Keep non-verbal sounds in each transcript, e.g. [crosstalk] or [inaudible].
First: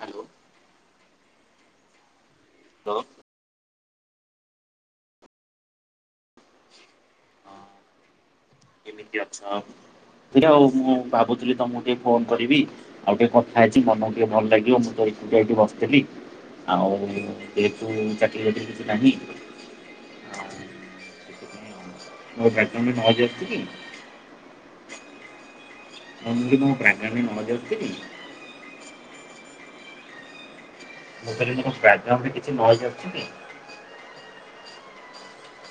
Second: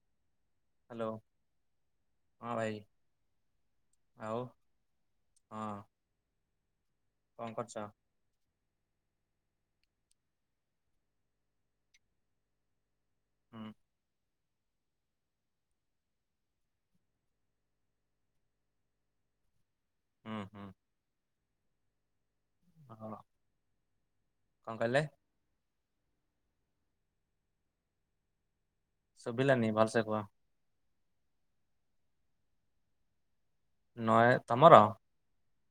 Hello. Hello ହଁ ଭାଇ hello ଆଉ ହଁ ହଁ କଣ କରୁଛ? କେମିତି ଅଛ? ଏଇଟା ଆଉ ମୁଁ ଭାବୁଥିଲି ତମକୁ ଟିକେ ଫୋନ କରିବି, ଆଉ ଟିକେ କଥା ହୁଁ ହେଇଛି ମନକୁ ଟିକେ ଭଲ ଲାଗିବ ମୁଁ ତ ଏକୁଟିଆ ଏଠି ବସିଥିଲି। ଆଉ' ଯେହେତୁ ଚାକିରି, ବାକିରି କିଛି ନାହିଁ ହୁଁ ହ। ହୁଁ ବଟମେଟ ହଁ ହଜିଯାଇଛି କି? [unintelligible] କଣ କହିଲେ? [unintelligible] ଶୁଭିଲାନି ଭଲସେ କୁହ। ମୁଁ କହିଲି କି ବ୍ୟାକଗ୍ରାଉଣ୍ଡରେ କିଛି ନଏଜ ଆସୁଛି କି? ନଏ ତମର?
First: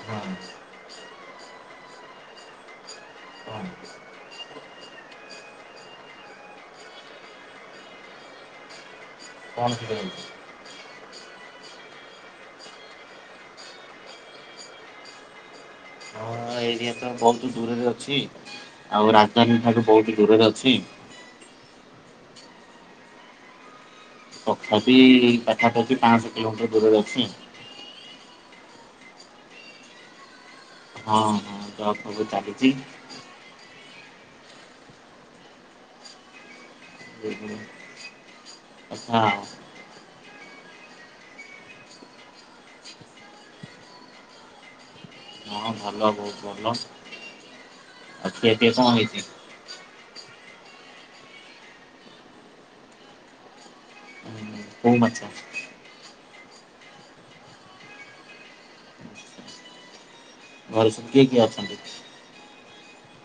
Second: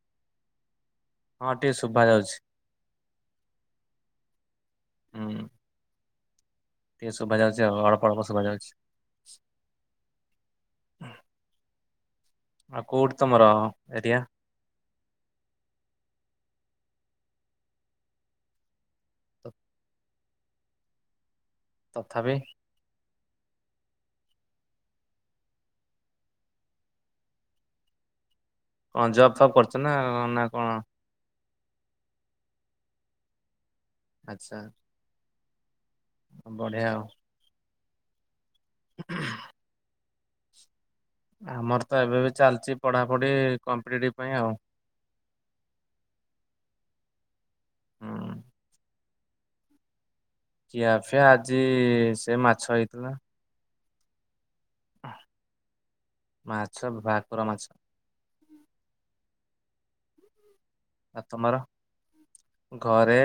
ହଁ। ହଁ ଟିକେ ଶୁଭା ଯାଉଛି। ହ [unintelligible] ହୁଁ। ଟକେ ଶୁଭା ଯାଉଚି ଅଳପ ଅଳପ ଶୁଭା ଜାଉଛି। କଣ ଶୁଭା ଯାଉଛି। ଆ କୋଉଠି ତମର ଏରିଆ। ହଁ ଏରିଆ ତ ବହୁତ ଦୂରରେ ଅଛି ଆଉ ତ- ରାଜଧାନୀ ଠାରୁୁ ବହୁତ ଦୂରରେ ଅଛି। ହ ତଥାପି। ତଥାପି ପାଖା ପାଖି ପାଆଁଶ କିଲୋମିଟର ଦୂରରେ ଅଛି। ହଁ ଜବ ଫବ୍ କରୁଛ ନା ନା। କଣ? ହଁ ହଁ ଜବ ଫବ ଚାଲିଛି। ଆଚ୍ଛା। ବଢିଆ ଆଉ। ଆଚ୍ଛା। ଆମର ତ ଏବେ ବି ଚାଲିଛି ପଢାପଢି କମ୍ପିଟେଟିଭ ପାଇଁ ଆଉ। ହଁ ଭଲ ବହୁତ ଭଲ ଆଉ ହୁଁ ଖିଆପିଆ କଣ ହେଇଛି। ଖିଆ ପିଆ ଆଜି ସେ ମାଛ ହେଇଥିଲା। କୋଉ ମାଛ? ମାଛ ଭାକୁର ମାଛ। ଘରେ ସବୁ ଆଉ କିଏ କିଏ ତମର? ଅଛନ୍ତି। ଘରେ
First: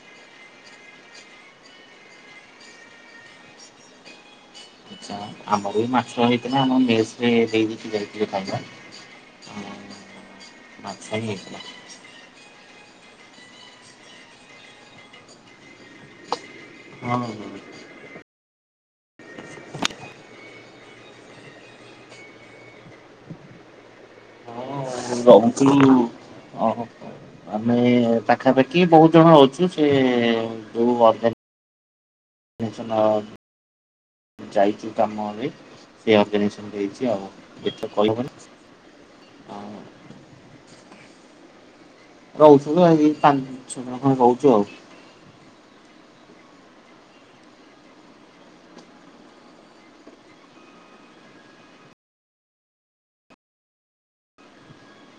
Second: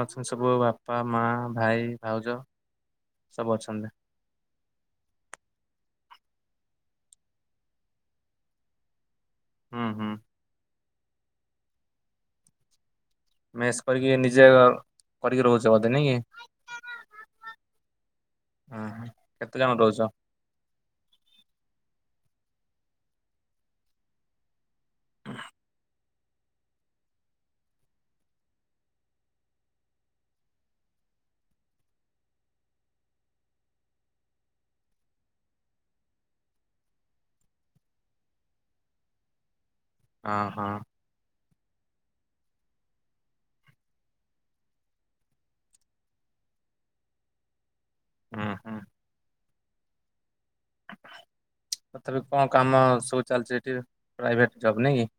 ଅଛନ୍ତି ସବୁ ବାପା ମା ଭାଇ ଭାଉଜ। ସବୁ ଅଛନ୍ତି। ଆଛା ଆମର ବି ମାଛ ହେଇଥିଲା ଆମ ମେସ ରେ ଦେଇ ଦେଇକି ଯାଇଥିଲେ ଖାଇବା। ହୁଁ ହୁଁ। ମାଛ ହିଁ ହେଇଥିଲା। ମେସ୍ କରିକି ନିଜେ ଅ କରିକି ରହୁଛ ବୋଧେ ନାଇ କି? ହଁ ହ। ଉଁ ହୁଁ କେତେ ଜଣ ରହୁଛ? ଆଗରୁ ରହୁଥିଲୁ। ଓହୋ ଆମେ ପାଖାପାଖି ବହୁତ ଜଣ ଅଛୁ ସେ ଯୋଉ ଅର୍ଗା ନାଇଯେସ୍ନ ଯାଇଛୁ କାମରେ। ସେ ଅର୍ଗାନାଇେସନ୍ ଦେଇଛି ଆଉ ଏଠି ଆଉ କହି ହବନି ଆଉ। ହଁ ହଁ। ରହୁଥିଲୁ ଏଇ ପାଞ୍ଚ ଛଅ ଜଣ ଖଣ୍ଡେ ରହୁଛୁ ଆଉ। ହୁଁ ହୁଁ। [inaudible] ତଥାପି କଣ କାମ ସବୁ ଚାଲିଛି ଏଠି ପ୍ରାଇଭେଟ୍ ଜବ୍ ନାହିଁ କି?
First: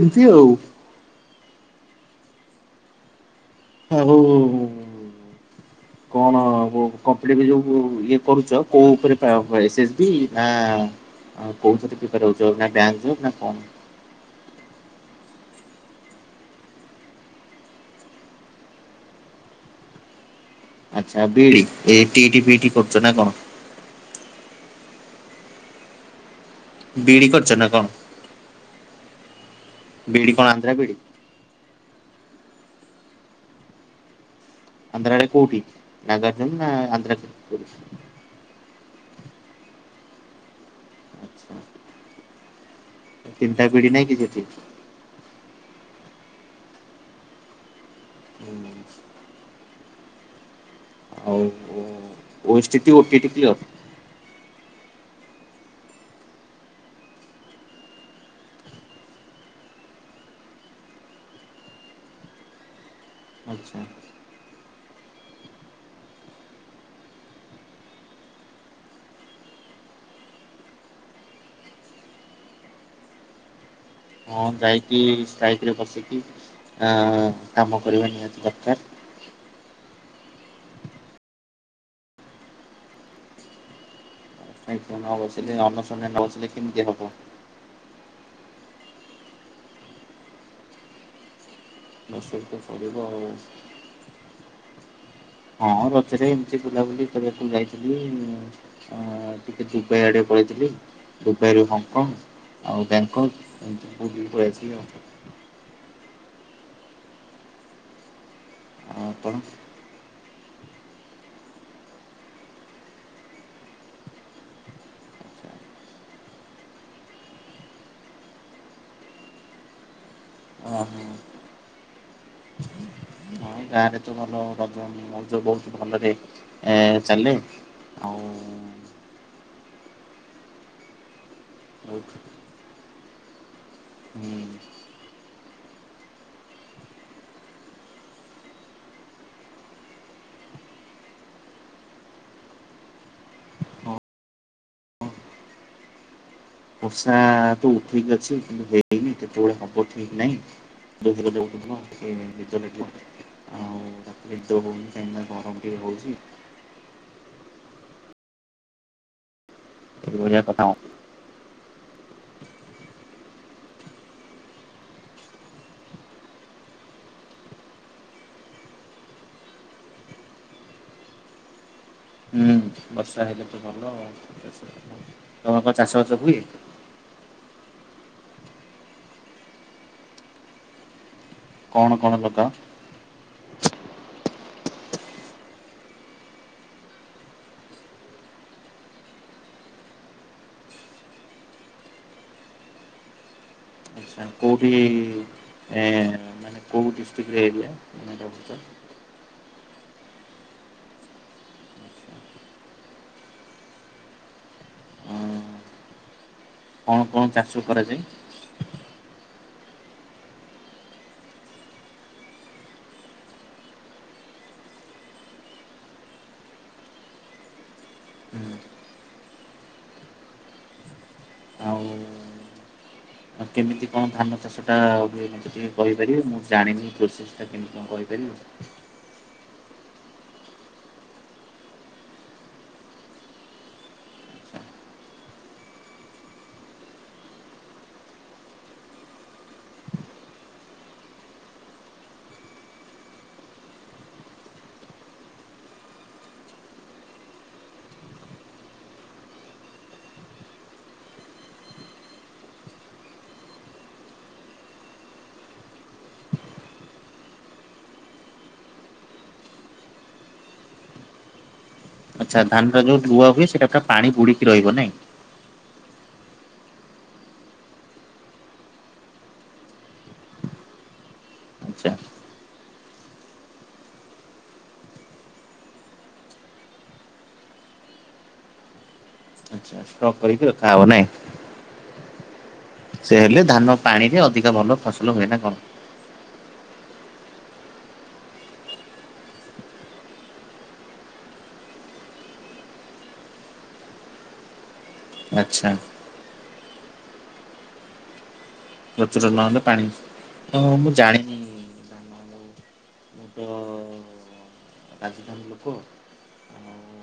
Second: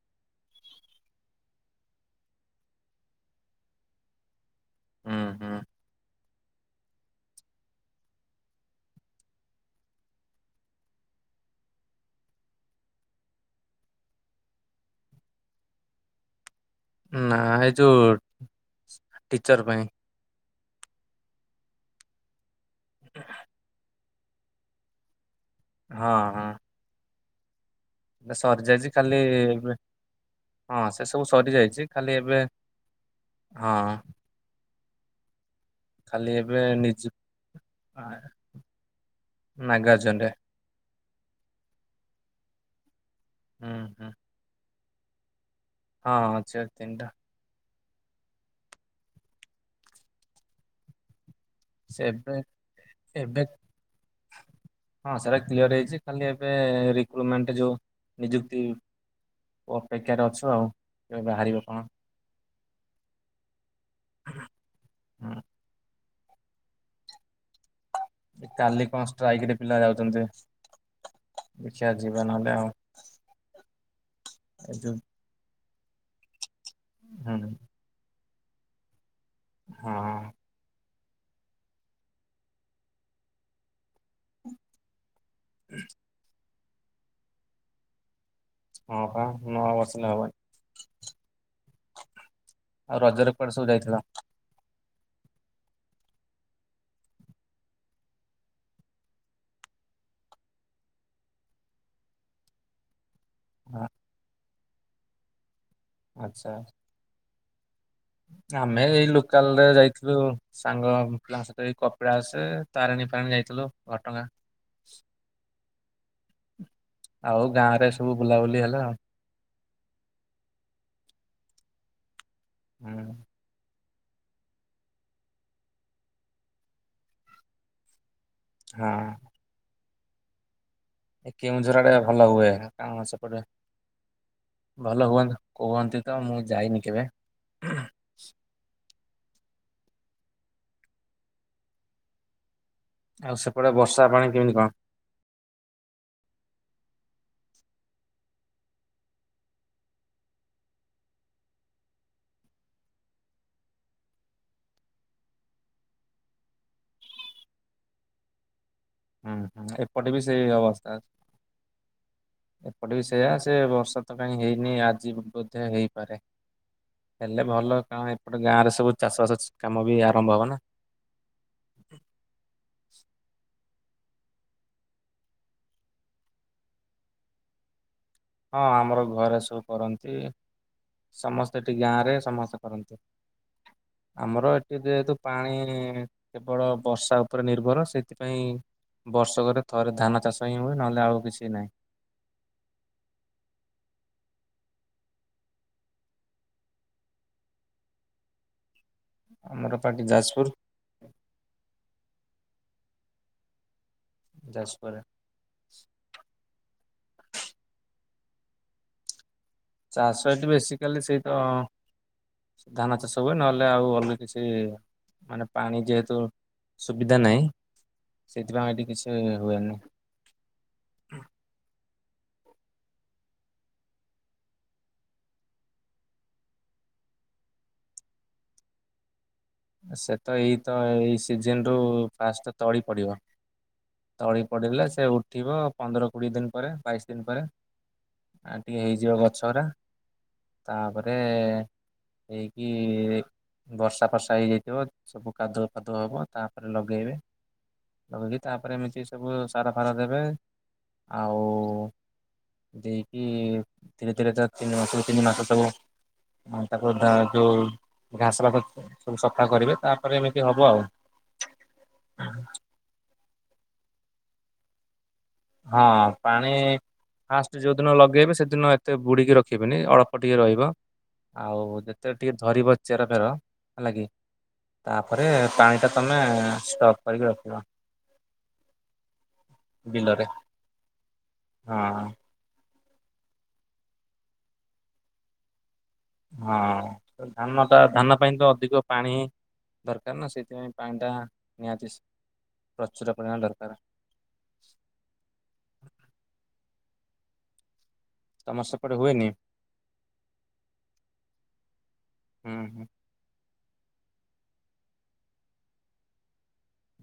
ଏମତି ଆଉ ହଉ। ହୁଁ ହୁଁ [unintelligible] ଯୋଉ ଇଏ କରୁଚ କୋଉ ଉପରେ ପ୍ରାୟ ଏସ୍, ଡି ନା ଆ କୋଉଥିରେ ପ୍ରିପାର ହଉଛ ବ୍ୟାଙ୍କ ରେ ନା କଣ? ନା ଏଇ ଯୋଉ ଟିଚର ପାଇଁ। ଆଚ୍ଛା B, D A, T, D, B, D କରୁଛ ନା କଣ? ହଁ ହଁ। ବି, ଡ଼ି କରିଛ ନା କଣ? ସରିଯାଇଛି ଖାଲି ବିଇଡି କଣ ଆନ୍ଧ୍ରା ହଁ ବିଇଡି ସେ ସବୁ ସରି ଯାଇଛି ଖାଲି ଏବେ ହଁ। ଆନ୍ଧ୍ରା ରେ କୋଉଠି? ଖାଲି ନାଗାର୍ଜୁନ ଏବେ ନା ନିଯୁ ଆନ୍ଧ୍ରା [unintelligible] ଜ [unintelligible] ଆଚ୍ଛା [unintelligible] ହୁଁ ପିଢ଼ି ନାଇଁ ହୁଁ କି ସେଠି? ହଁ ଆଚ୍ଛା ତିନିଟା। [unintelligible] ଆଉ [unintelligible] ସେ ଏବେ ଓ, ଟି, ଟି ଏବେ କ୍ଲିୟର? ହଁ ସେଇଟା କ୍ଲିୟର ହେଇଛି ଖାଲି ଏବେ ରିକ୍ରୁମେଣ୍ଟ୍ ଯୋଉ ନିଯୁକ୍ତି ଅପେକ୍ଷାରେ ଅଛୁ ଆଉ କେବେ ବାହାରିବ କଣ? ଆଚ୍ଛା। ହୁଁ। କାଲି କଣ ଷ୍ଟ୍ରାଇକ୍ ରେ ପିଲା ଯାଉଛନ୍ତି। ଦେଖିଆ ଯିବା ନହେଲେ ଆଉ। ହଁ ଏ ଯୋଉ ଯାଇକି ଷ୍ଟ୍ରାଇକ୍ ରେ ବସିକି ହୁଁ ଆ-କାମ କରିବା ନିହାତି ଦରକାର୍। ହଁ। ଷ୍ଟ୍ରାଇକ୍ ରେ ନ ବସିଲେ ଅନଶନ ରେ ନ ବସିଲେ କେମିତି ହବ। ହଁ ପା ନବସିଲେ ହବନି। ବସିବାକୁ ତ ପଡ଼ିବ ଆଉ। ରଜରେ କୁଆଡେ ସବୁ ଯାଇଥିଲ? ହଁ ରଜରେ ଏମିତି ବୁଲାବୁଲି କରିବାକୁ ଯାଇଥିଲି ଅ ଟିକେ ଦୁବାଇ ଆଡ଼େ ପଳେଇଥି ଦୁବାଇରୁୁ ହଂକଂ ଆଉ ଆ- ବ୍ୟାଙ୍କକ୍। ବୁଲିକି ପଳେଇ ଆସିଲ ଆଉ। ଆଚ୍ଛା। ଆମେ ଆଉ ଏଇ ଆପଣ? ଲୋକାଲ ରେ ଯାଇଥିଲୁ। ସାଙ୍ଗ ପିଲାଙ୍କ ସହ କପିଳାସେ ତାରିଣୀ ଫାରିଣୀ ଯାଇଥିଲୁ ଘଟଗାଁ। [unintelligible] ଆଉ ଗାଁ ରେ ସବୁ ବୁଲାବୁଲି ହେଲା ଆଉ। ହଁ। ହୁଁ। ଗାଁ ରେ ତ ଭଲ ରଜ ମଉଜ ବହୁତ୍ ଭଲରେ ଚାଲେ ଆଉ ହଁ। କେଉଁଝର‌ ଆଡ଼େ ବହୁତ ଭଲ ହୁଏ କଣ ସେପଟେ ହୁଁ। ଭଲ ହୁଅନ୍ତୁ। କୁହନ୍ତି ତ ମୁଁ ଯାଇନି କେବେ। ଆଉ ସେପଟେ ବର୍ଷା ପାଣି କେମିତି କଣ? ବର୍ଷା ତ ଉଠେଇକି ଅଛି ହେଇନି କେତେବେଳେ ହବ ଠିକ୍ ନାହିଁ। [unintelligible] ତାରେ ନିଦ ହଉନି କାହିଁକି ନା ଗରମ ହଉଚି। ହୁଁ ହୁଁ ଏପଟେ ବି ଏଇଭଳିଆ ସେଇ କଥା ହୁଁ ଅବସ୍ଥା। ଏପଟେ ବି ସେୟା, ସେ ବର୍ଷା ତ କାହିଁ ହେଇନି ଆଜି ବୋଧେ ହେଇପାରେ। ହେଲେ ଭଲ। କାରଣ ଏପଟେ ଗାଁରେ ସବୁ ଚାଷ, ବାସ କାମ ବି ଆରମ୍ଭ ହବ ନା। ହୁଁ। ବର୍ଷା ହେଲେ ତ ଭଲ। ଆଉ ତମର କଣ ଚାଷ, ବାସ ହୁଏ? ହଁ ଆମର ଘରେ ସବୁ କରନ୍ତି। ସମସ୍ତେ ଏଠି କଣ କଣ ଗାଁରେ ଲଗାଅ? ସମସ୍ତେ କରନ୍ତି, ଆମର ଯେହେତୁ, ଯେହେତୁ ପାଣି କେବଳ ବର୍ଷା ଉପରେ ନିର୍ଭର, ସେଥିପାଇଁ ବର୍ଷକରେ ଥରେ, ଧାନ ଚାଷ ହିଁ ହୁଏ। ନହେଲେ ଆଉ' କିଛି ନାହିଁ। [inaudible] ଆଚ୍ଛା କୋଉଠି ଏ, ମାନେ କୋଉ ଡିଷ୍ଟ୍ରିକ୍ଟରେ ଏରିଆ? ତମେ ଯାଉଛ? ଆମର ପାଟି ଯାଜପୁର। ଯାସ ପରେ। କଣ, କଣ ଚାଷ କରାଯାଏ? ଚାଷ ଏଠି ବେସିକାଲି ସେଇତ ଧାନ ଚାଷ ହୁଏ। ନହେଲେ ଆଉ' ଅନ୍ୟ କିଛି, ମାନେ ପାଣି ଯେହେତୁ ସୁବିଧା ନାହିଁ। ସେଥିପାଇଁ ଏଠି କିଛି ହୁଏନି। ହ, କଣ ଧାନ ଚାଷ ଟା ହୁଏ, ମତେ ଟିକେ କହିପାରିବେ? ମୁଁ ଜାଣିନି ପ୍ରୋସେସ ଟା କେମିତି କଣ, କହିପାରିବେ? ସେ ତ ଏଇ ତ ଏଇ ସିଜିନ ରୁ, ଫାଷ୍ଟ ତଳି ପଡିବ। ତଳି ପଡିିଲେ ସେ ଉଠିବ। ପନ୍ଦର, କୋଡିଏ ଦିନ ପରେ, ବାଇଶ ଦିନ ପରେ। ଆଉ ଟିକେ ହେଇଯିବ, ଗଛ ରା। ତାପରେ ହେଇକି ବର୍ଷା, ଫର୍ଷା ତା, ହେଇଯାଇଥିବ ସବୁ କାଦୁଅ, ଫାଦୁଅ ହବ ତାପରେ ଲଗେଇବେ। ଲଗେଇକି ତା ପରେ ଏମିତି ସବୁ, ସାର, ଫାର ଦେବେ। ଆଉ' ଦେଇକି ଧୀରେ, ଧୀରେ ତା ତିନି ମାସରୁ ତିନି ମାସ ସବୁ ତାକୁ ତା ଯୋଉ, ଘାସ ଫାସ ସବୁ ସଫା କରିବେ। ତାପରେ ଏମିତି ହବ ଆଉ'। ଆଚ୍ଛ,। ଧାନା ଟା ଯୋଉ ଧୂଆ ହୁଏ, ସେଇଟା ପୁରା ପାଣି ବୁଡିକି ରହିବ ନାଇଁ? ହଁ, ପାଣି ଫାଷ୍ଟ ଯୋଉଦିନ ଲଗେଇବେ, ସେଦିନ ଏତେ ବୁଡିକି ରଖିବେନି, ଅଳ୍ପ ଟିକେ ରହିବ। ଆଉ ଆଚ୍ଛା। ଯେତେବେଳେ ଟିକେ ଧରିବ ଚେର, ଫେର ହେଲା କିି ତା ପରେ ପାଣି ଟା ତମେ ଷ୍ଟପ କରିକି ରଖିବ। ଆଛା ଆଛା। ଷ୍ଟପ ବିଲରେ କରିକି ରଖାହେବ ନାହିଁ? ହଁ। ସେ ହେଲେ, ଧାନ ପାଣିରେ ଅଧିକ ଭଲ ଫସଲ ହୁଏ। ନା କଣ? ହଁ ଧାନ ଟା, ଧାନ ପାଇଁ ତ ଅଧିକ ପାଣି ଦରକାର ନା। ସେଇଥିପାଇଁ ପାଣି ଟା ନିହାତି, ପ୍ରଚୁର ପରିମାଣ ଦରକାର। ଆଛା। ତମର ସେପଟେ ହୁଏନି ପ୍ରଚୁର ନହେଲେପାଣି, ମୁଁ ଜାଣିନି। ଧାନ ମୁଁ ହୁଁ, ହୁଁ। ତ ରାଜଧାନୀ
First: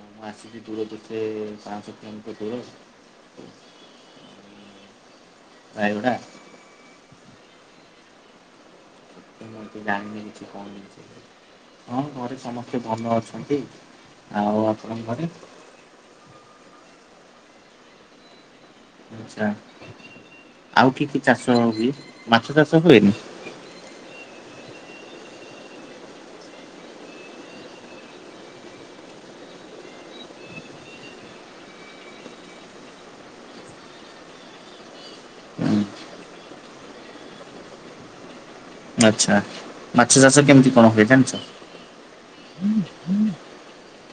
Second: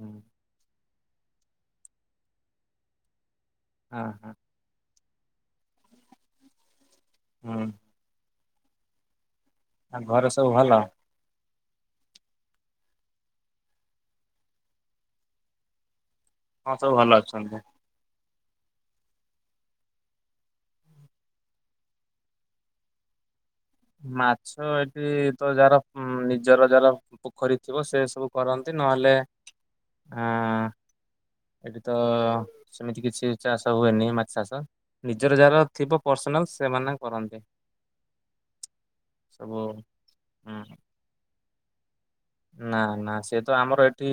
ହୁଁ। ଏଠି ଦୂର ଯେତେ, ପାଞ୍ଚଶହ କିଲୋମିଟର ଦୂର। ଆ ହାଃ। ରାୟଗଡା। ହୁଁ। ମୁଁ କିଛି ଆଉ ଜାଣିନି ଘରେ କିଛି ସବୁ ଭଲ? କଣ ହୋଇଛି? ହଁ ଘରେ ସମସ୍ତେ, ଭଲ ଅଛନ୍ତି। ଆଉ ଆପଙ୍କ ଘରେ? ହଁ ସବୁ ଭଲ ଅଛନ୍ତି। ଆଛା ଆଉ କିି, କି ଚାଷ ହୁଏ? ମାଛ ଚାଷ ହୁଏନି? ମାଛ ଏଠି ତ ଯାହାର ନିଜର ଯାହାର ପୋଖରୀ ଥିବ, ସେ ସବୁ କରନ୍ତି ନହେଲେ ହଁ। ଏଠି ତ ସେମିତି କିଛି ଚାଷ ହୁଏନି, ମାଛ ଚାଷ ନିଜର ଯାହାର ହୁଁ, ଥିବ। ପର୍ସନାଲ ସେମାନେ କରନ୍ତି। ଆଛା ସବୁ ମାଛ ଚାଷ ହୁଁ କେମିତି କଣ ହୁଏ ଜଣିିଛ। ନା ନା ସେ ତ ଆମର ଏଠି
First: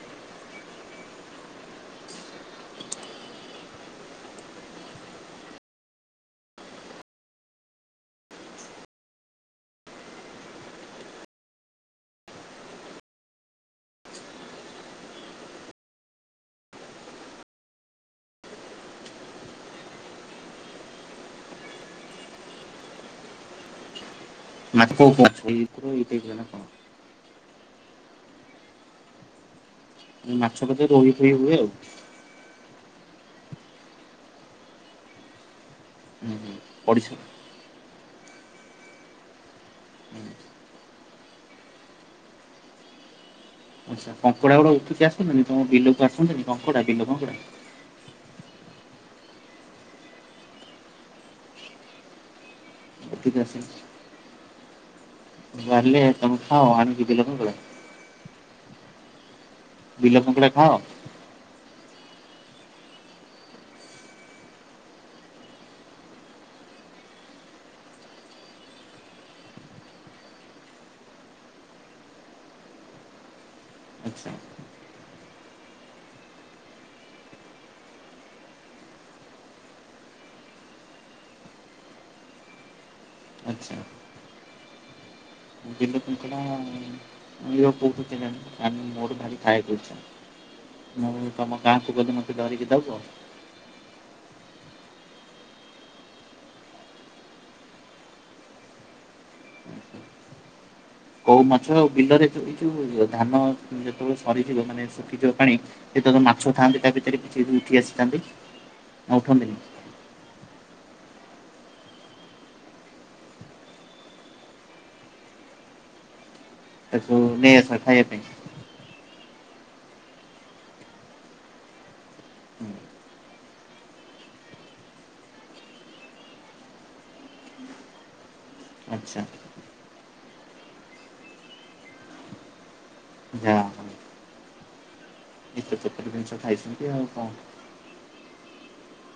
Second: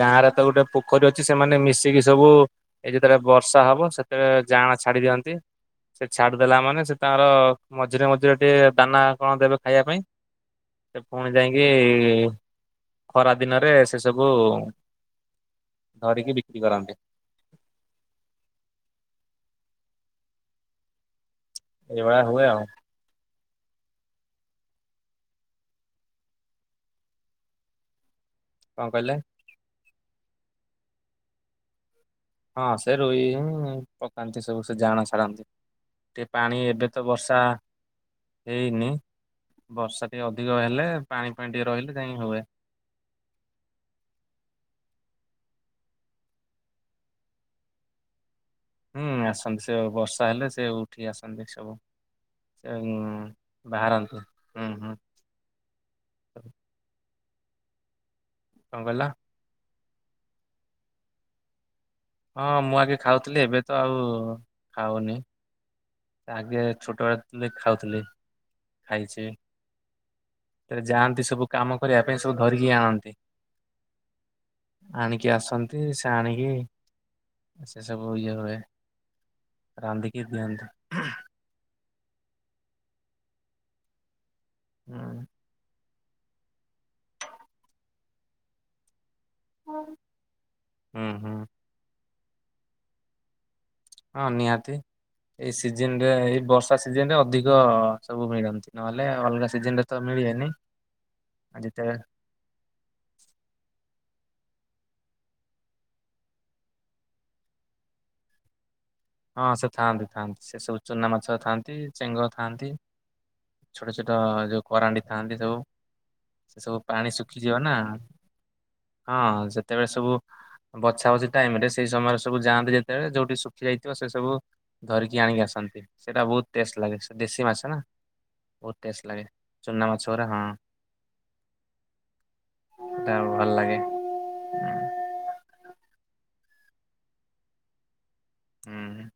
ଗାଁ ରେ ତ ଗୋଟେ ପୋଖରୀ ଅଛିଲ ସେମାନେ ମିଶିକି ସବୁ ଏ ଯେତେବେଳେ ବର୍ଷା ହବ ସେତେବେଳେ ଜାଁଆଳା ଛାଡି ଦିଅନ୍ତି। ସେ ଛାଡିଦଲା ମାନେ ସେ ତାଙ୍କର ମଝିରେ ମଝିରେ ଟିକେ ଦାନା କଣ ଦେବେ ଖାଇବା ପାଇଁ ସେ ପୁଣି ଯାଇକି ଖରା ଦିନରେ ସେ ସବୁ ଧରିକି ବିକ୍ରି କରାନ୍ତି। [inaudible] ଏ ଭଳିଆ ହୁଏ ଆଉ। ମତେ [unintelligible] କ କ କ ଇତ କ ନା କହ କଣ କହିଲେ। ମାଛ ବୋଧ୍ ହୁଏ ରୋହି ଫୋହି ହୁଏ ଆଉ ହଁ ସେ ରୋହୀ ହିଁ ପକାନ୍ତି ସବୁ ସେ ଜାଆଁଳା ଛାଡନ୍ତି। ହୁଁ ହୁଁ ପାଣି ଏବେ ତ ପଡିଶା ହୁଁ। ବର୍ଷା, ହେଇନି। ବର୍ଷା ଟିକେ ଅଧିକ ହେଲେ ପାଣି ଫାଣି ଟିକେ ରହିଲେ ଯାଇଁକି ହୁଏ। [inaudible] ଆଛା କଙ୍କଡା ଗୁଡା ଉଠିକି ଆସନ୍ତିନି, ତମ ବିଲକୁ ଆସନ୍ତିନି କଙ୍କଡା ବିଲ କଙ୍କଡା। ହୁଁ ଆସନ୍ତି, ସେ ବର୍ଷା ହେଲେ ସେ ଉଠି ଆସନ୍ତି ସବୁ। ଉ ଉଠିକି ଆସନ୍ତି। ବାହାରନ୍ତୁ। ବାହାରିଲେ ତମେ ଖାଅ, ଆଣିକି ବିଲ କଙ୍କଡ଼ା। କଣ କହିଲ? ବିଲ କଙ୍କଡ଼ା ଖାଅ। ହଁ ମୁଁ ଆଗେ ଖାଉଥିଲି ଏବେ ତ ଆଉ ଖାଉନି। ଆଗେ ଛୋଟ ହେଇଥିଲି ଖାଉଥିଲି ଖାଇଛି। ଆରେ ଯାଆନ୍ତି ସବୁ କାମ କରିବା ପାଇଁ ସବୁ ଧରିକି ଆଣନ୍ତି। ଆଚ୍ଛା ଆଣିକି ଆସନ୍ତି ସେ ଆଣିକି ସେ ସବୁ ଇଏ ହୁଏ, ରାନ୍ଧିକି ଦିଅନ୍ତି। ଆଚ୍ଛା। ହୁଁ। ବିଲ କଙ୍କଡା ଇଏ କୋଉଠୁ କେଜାଣି? ଆମେ ମୋର ଭାରି ଖାଇବାକୁ ଇଚ୍ଛା, ହୁଁ ମୁଁ ହୁଁ ତମ ଗାଁଆକୁ ଗଲେ ମତେ ଧରିକି ଦେବ। ହଁ ନିହାତି। ଏଇ ସିଜନ ରେ ଏଇ ବର୍ଷା ସିଜନ ରେ ଅଧିକ ସବୁ ମିଳନ୍ତି, ନହେଲେ ଅଲଗା ସିଜନ ରେ ତ ମି ଳେନି କୋଉ ମାଛ ଆଉ ବିଲରେ ଏଇ ଯୋଉ ଧାନ ଯେତେବେଳେ ମରିଯିବ ମାନେ ଶୁଖିଯିବ ପାଣି ସେତେବେଳେ ମାଛ ଥାଆନ୍ତି ତା ଭିତରେ କିଛି ଉଠି ଆସିଥାନ୍ତି। ନା ହଁ ଉଠନ୍ତିନି ସେ ଥାଆନ୍ତି ଥାଆନ୍ତି ସେ ସବୁ ଚୁନା ମାଛ ଥାଆନ୍ତି ଚେଙ୍ଗ ଥାଆନ୍ତି। ଛୋଟ ଛୋଟ ଯୋଉ କରାଣ୍ଡି ଥାଆନ୍ତି ସବୁ ସେ ସବୁ ପାଣି ତାକୁ ନେଇ ଶୁଖିଯିବ ଆସ ନା ଖାଇବା ପାଇଁ। ହଁ ସେତେବେଳେ ସବୁ ବଛା ବଛିି ଟାଇମ ରେ ସେଇ ସମୟରେ ସବୁ ଯାଆନ୍ତି, ଯେତେବେଳେ ଯୋଉଠି ଶୁଖି ଯାଇ ସେ ସବୁ ଧରିକି ଆଣିକି ଆସନ୍ତି, ସେଟା ବହୁତ ଟେଷ୍ଟ ଲାଗେ ସେ ଦେଶୀ ମାଛ ନା। ବହୁତ ଟେଷ୍ଟ ଆଚ୍ଛା ଲାଗେ ଚୂନା ମଛଗୁଡ଼ା ହଁ। ସେଟା ଆ ଯା ଭଲ ଲାଗେ। ହଉ ଏତେ ପ୍ରକାର ଖାଇଛନ୍ତି ଆଉ କଣ? ହୁଁ।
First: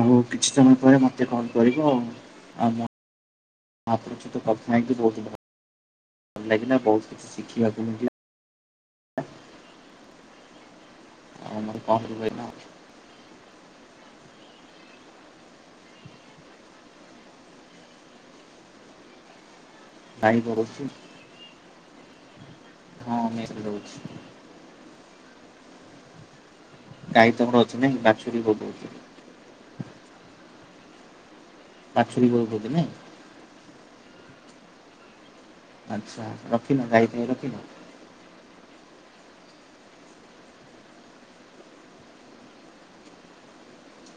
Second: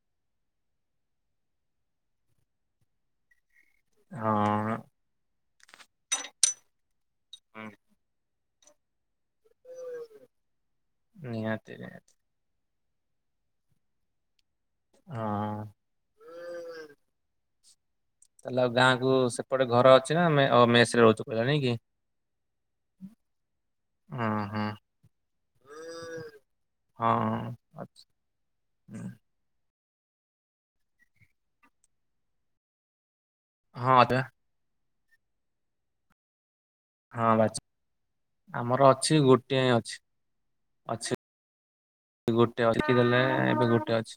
ଆଉ କିଛି ସମୟ ପରେ ମତେ କଲ୍ କରିବ ଆଉ। ଆପଣଙ୍କ ସହିତ କଥା ହୁଁ, ହେଇକି ବହୁତ ଭଲ ଲାଗିଲା ବହୁତ ହଁ। ଶିଖିବାକୁ ମିଳିଲା। ନିହାତି ନିହାତି [unintelligible] ହଁ ତାହେଲେ ଆଉ ଗାଁକୁୁ ସେପଟେ ଘର ଅଛି ନା ଗାଈ ମେ ବରଉଛି ମେସରେ ରହୁଛୁ ପୁରା ନାଇଁ କି? ହଁ ମେସ୍ ରେ ରହୁଛି। ହଁ ହଁ। ହଁ ଗାଈ ହଁ ହଁ ତମର ଅଛନ୍ତି ନାଁ ଆଚ୍ଛା। ବାଛୁରୀ ବୋଧ ହୁଏ ଅଛି। ବାଛୁରୀ ଅଛନ୍ତି ନାଇଁ। ହଁ ବା। ଆଚ୍ଛା ରଖିିନ ଗାଈ ହଁ ଫାଇ ବାଛ ରଖିନ। ଆମର ଅଛି ଗୋଟିଏଁ ଅଛି ଅଛି। ଗୋଟେ ଅଟକି ଗଲା ଏବେ ଗୋଟେ ଅଛି।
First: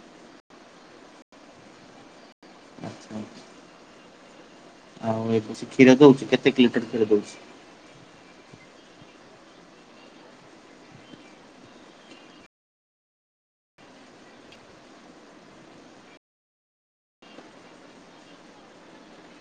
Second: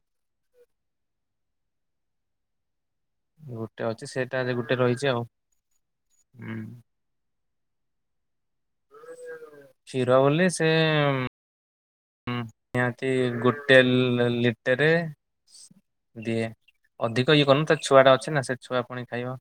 [inaudible] ଆଚ୍ଛା ଗୋଟେ ଅଛି ସେଠ୍ ଆଉ ଏବେ ସେ କ୍ଷୀର ଦଉଛି କେତେ ହୁଁ। ଲିଟର କ୍ଷୀର ଦଉଛି। କ୍ଷୀର ବୋଲି ସେ ହୁଁ ନିହାତି ଗୋଟେ ଲିଟେରେ ଦି ଅଧିକ ଇଏ କରନୁ ତା ଛୁଆ ଟା ଅଛି ନା ସେ ଛୁଆ ପୁଣି ଖାଇବ।